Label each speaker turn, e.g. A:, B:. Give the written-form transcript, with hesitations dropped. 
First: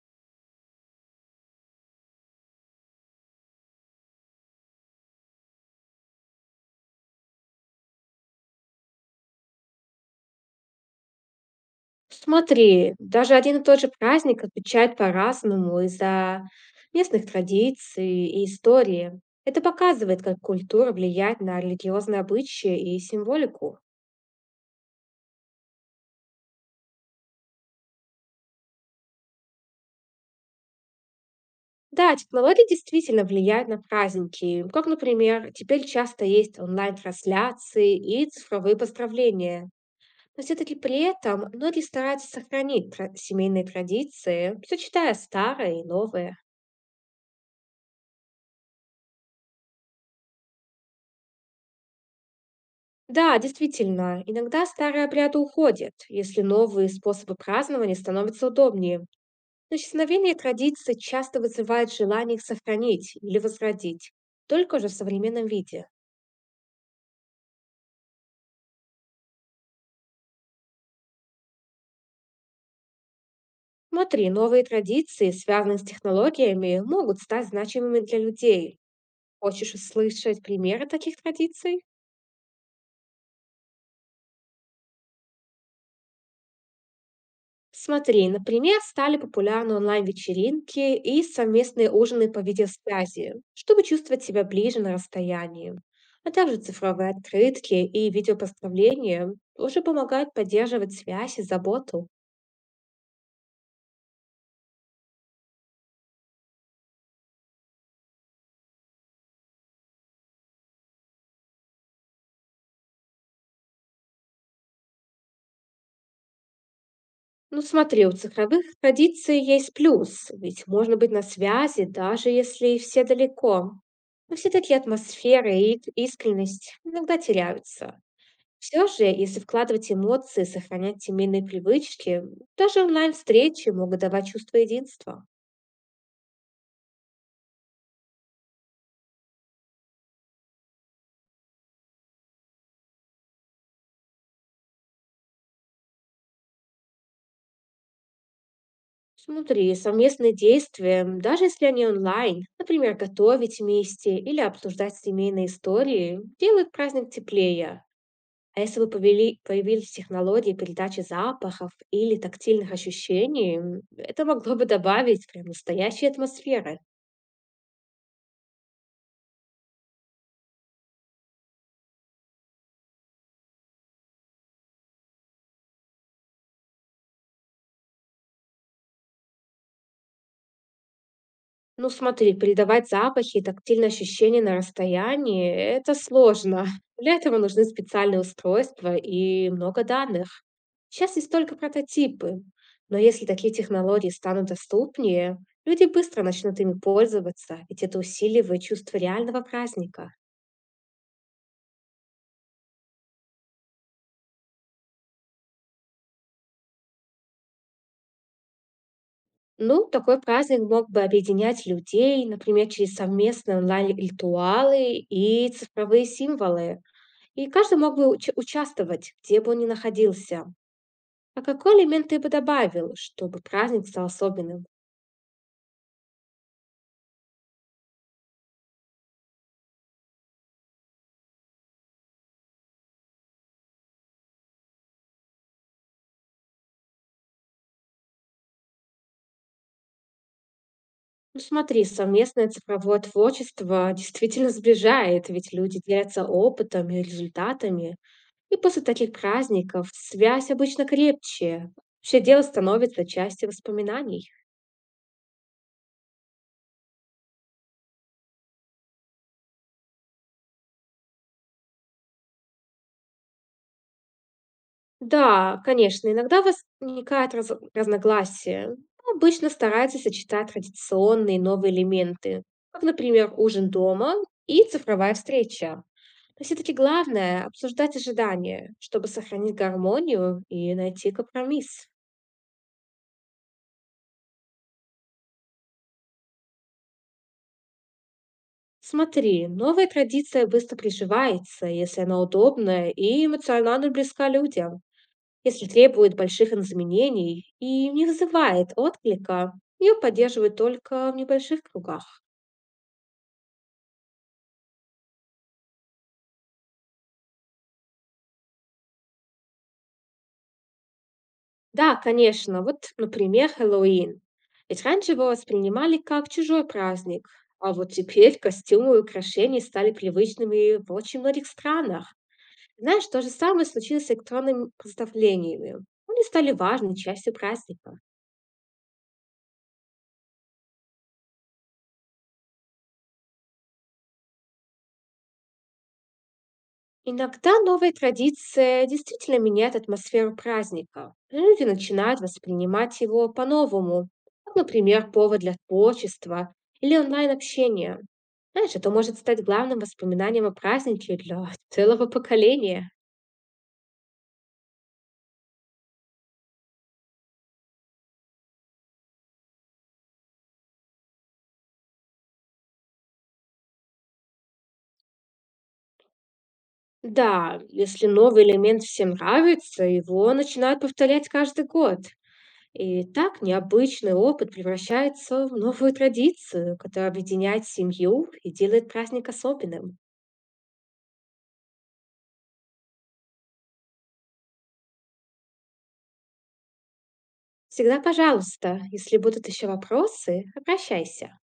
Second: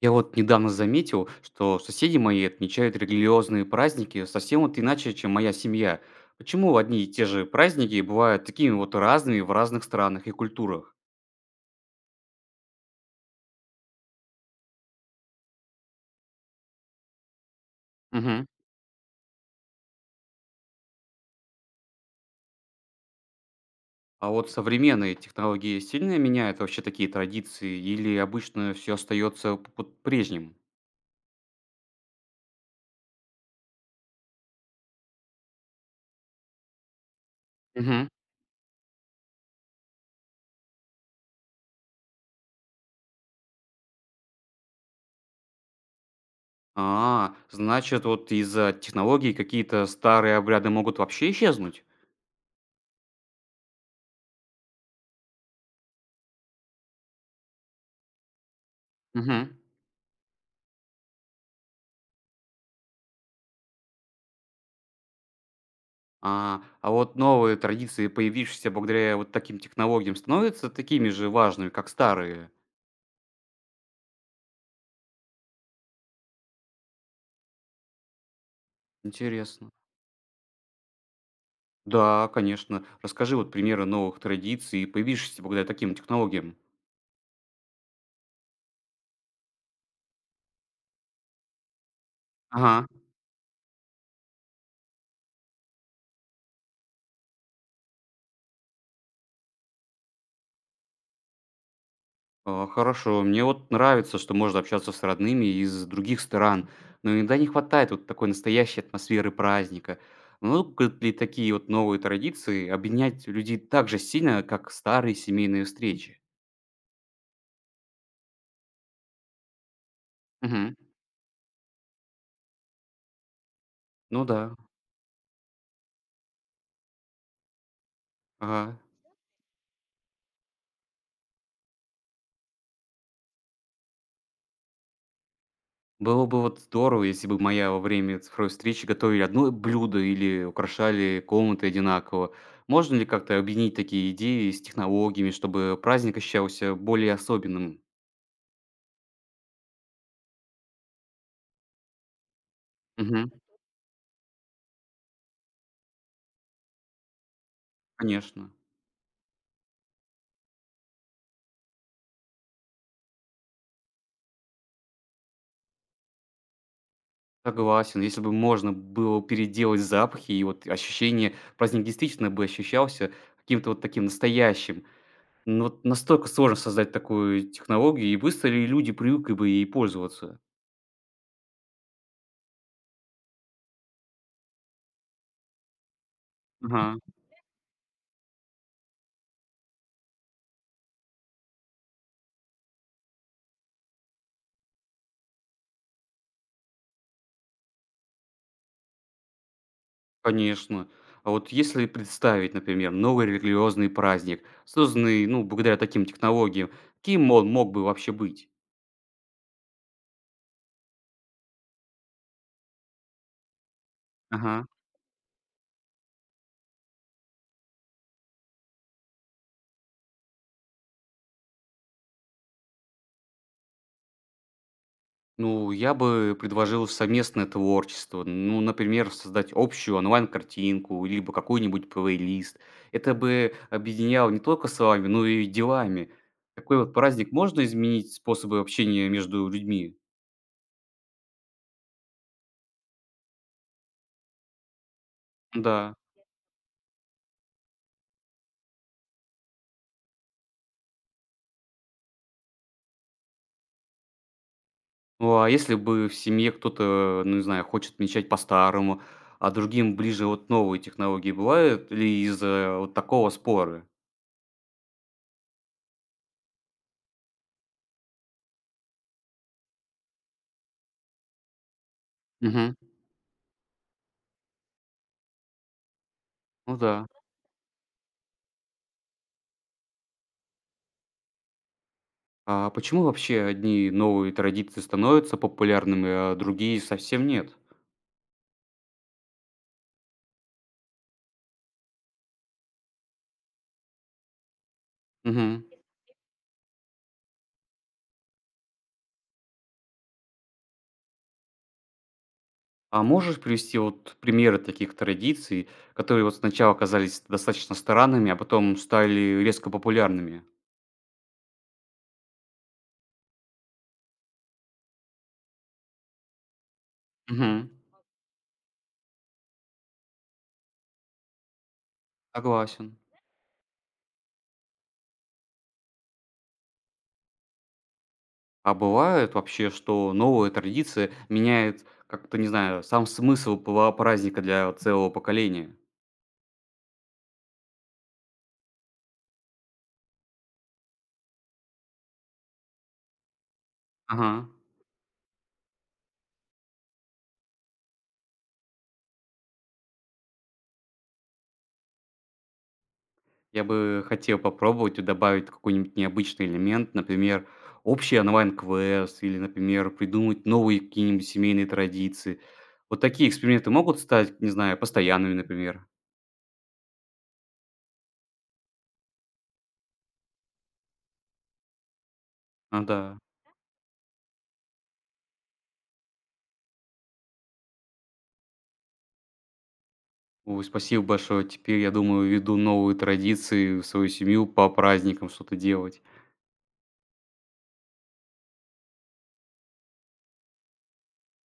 A: Я вот недавно заметил, что соседи мои отмечают религиозные праздники совсем вот иначе, чем моя семья. Почему одни и те же праздники бывают такими вот разными в разных странах и культурах?
B: Смотри, даже один и тот же праздник отмечают по-разному из-за местных традиций и
A: Мгм.
B: истории. Это показывает, как культура влияет на религиозные обычаи и символику.
A: А вот современные технологии сильно меняют вообще такие традиции или обычно все остается под прежним?
B: Да, технологии действительно влияют на праздники, как, например, теперь часто есть онлайн-трансляции
A: Мгм.
B: и цифровые поздравления. Но все-таки при этом многие стараются сохранить семейные традиции, сочетая старое и новое.
A: А, значит, вот из-за технологий какие-то старые обряды могут вообще исчезнуть?
B: Да, действительно, иногда старые обряды уходят, если новые способы празднования становятся удобнее.
A: Мгм.
B: Но исчезновение традиций часто вызывает желание их сохранить или возродить, только уже в современном виде.
A: А вот новые традиции, появившиеся благодаря вот таким технологиям, становятся такими же важными, как старые?
B: Смотри, новые традиции, связанные с технологиями, могут стать значимыми для людей.
A: Интересно.
B: Хочешь услышать примеры таких традиций?
A: Да, конечно. Расскажи вот примеры новых традиций, появившихся благодаря таким технологиям.
B: Смотри, например, стали популярны онлайн-вечеринки и совместные ужины по
A: Ага.
B: видеосвязи, чтобы чувствовать себя ближе на расстоянии. А также цифровые открытки и видеопоздравления тоже помогают поддерживать связь и заботу.
A: А, хорошо. Мне вот нравится, что можно общаться с родными из других стран, но иногда не хватает вот такой настоящей атмосферы праздника. Могут ли такие вот новые традиции объединять людей так же сильно, как старые семейные встречи?
B: Ну смотри, у цифровых традиций есть плюс, ведь
A: Угу.
B: можно быть на связи, даже если все далеко.
A: Ну
B: Но
A: да.
B: все-таки атмосфера и искренность иногда теряются.
A: Ага.
B: Все же, если вкладывать эмоции, сохранять семейные привычки, даже онлайн-встречи могут давать чувство единства.
A: Было бы вот здорово, если бы моя во время цифровой встречи готовили одно блюдо или украшали комнаты одинаково. Можно ли как-то объединить такие идеи с технологиями, чтобы праздник ощущался более особенным?
B: Смотри, совместные действия, даже если они онлайн, например,
A: Мгм.
B: готовить вместе или обсуждать семейные истории, делают праздник теплее.
A: Конечно.
B: А если бы появились технологии передачи запахов или тактильных ощущений, это могло бы добавить прям настоящей атмосферы.
A: Согласен. Если бы можно было переделать запахи, и вот ощущение праздник действительно бы ощущался каким-то вот таким настоящим. Но вот настолько сложно создать такую технологию, и быстро ли люди привыкли бы ей пользоваться?
B: Ну смотри, передавать запахи и тактильные ощущения на расстоянии– это сложно.
A: Ага.
B: Для этого нужны специальные устройства и много данных. Сейчас есть только прототипы, но если такие технологии станут доступнее, люди быстро начнут ими пользоваться, ведь это усиливает чувство реального праздника.
A: Конечно. А вот если представить, например, новый религиозный праздник, созданный, ну, благодаря таким технологиям, кем он мог бы вообще быть?
B: Ну, такой праздник мог бы объединять людей, например, через совместные
A: Ага.
B: онлайн-ритуалы и цифровые символы. И каждый мог бы участвовать, где бы он ни находился. А какой элемент ты бы добавил, чтобы праздник стал особенным?
A: Ну, я бы предложил совместное творчество. Ну, например, создать общую онлайн-картинку, либо какой-нибудь плейлист. Это бы объединяло не только словами, но и делами. Такой вот праздник можно изменить способы общения между людьми?
B: Ну смотри, совместное цифровое творчество действительно сближает, ведь люди
A: Да.
B: делятся опытом и результатами. И после таких праздников связь обычно крепче. Вообще дело становится частью воспоминаний.
A: Ну, а если бы в семье кто-то, ну, не знаю, хочет отмечать по-старому, а другим ближе вот новые технологии, бывают ли из-за вот такого споры?
B: Да, конечно, иногда возникают разногласия. Обычно стараются сочетать традиционные и новые элементы,
A: Мгм.
B: как, например, ужин дома и цифровая встреча. Но все-таки
A: Ну да.
B: главное– обсуждать ожидания, чтобы сохранить гармонию и найти компромисс.
A: А почему вообще одни новые традиции становятся популярными, а другие совсем нет?
B: Смотри, новая традиция быстро приживается, если она удобная и эмоционально близка людям.
A: Мгм.
B: Если требует больших изменений и не вызывает отклика, ее поддерживают только в небольших кругах.
A: А можешь привести вот примеры таких традиций, которые вот сначала казались достаточно странными, а потом стали резко популярными?
B: Да, конечно, вот, например, Хэллоуин. Ведь раньше его воспринимали как чужой праздник,
A: Мгм.
B: а вот теперь костюмы и украшения стали привычными в очень многих странах.
A: Согласен.
B: Знаешь, то же самое случилось с электронными представлениями. Они стали важной частью праздника.
A: А бывает вообще, что новая традиция меняет как-то, не знаю, сам смысл пла праздника для целого поколения?
B: Иногда новые традиции действительно меняют атмосферу праздника. Люди начинают воспринимать его по-новому,
A: Ага.
B: как, например, повод для творчества или онлайн-общения. Знаешь, это может стать главным воспоминанием о празднике для целого поколения.
A: Я бы хотел попробовать и добавить какой-нибудь необычный элемент, например, общий онлайн-квест или, например, придумать новые какие-нибудь семейные традиции. Вот такие эксперименты могут стать, не знаю, постоянными, например.
B: Да, если новый элемент всем нравится, его начинают повторять каждый год.
A: А,
B: И
A: да.
B: так необычный опыт превращается в новую традицию, которая объединяет семью и делает праздник особенным.
A: Ой, спасибо большое. Теперь, я думаю, веду новые традиции в свою семью по праздникам что-то делать.
B: Всегда пожалуйста, если будут еще вопросы, обращайся.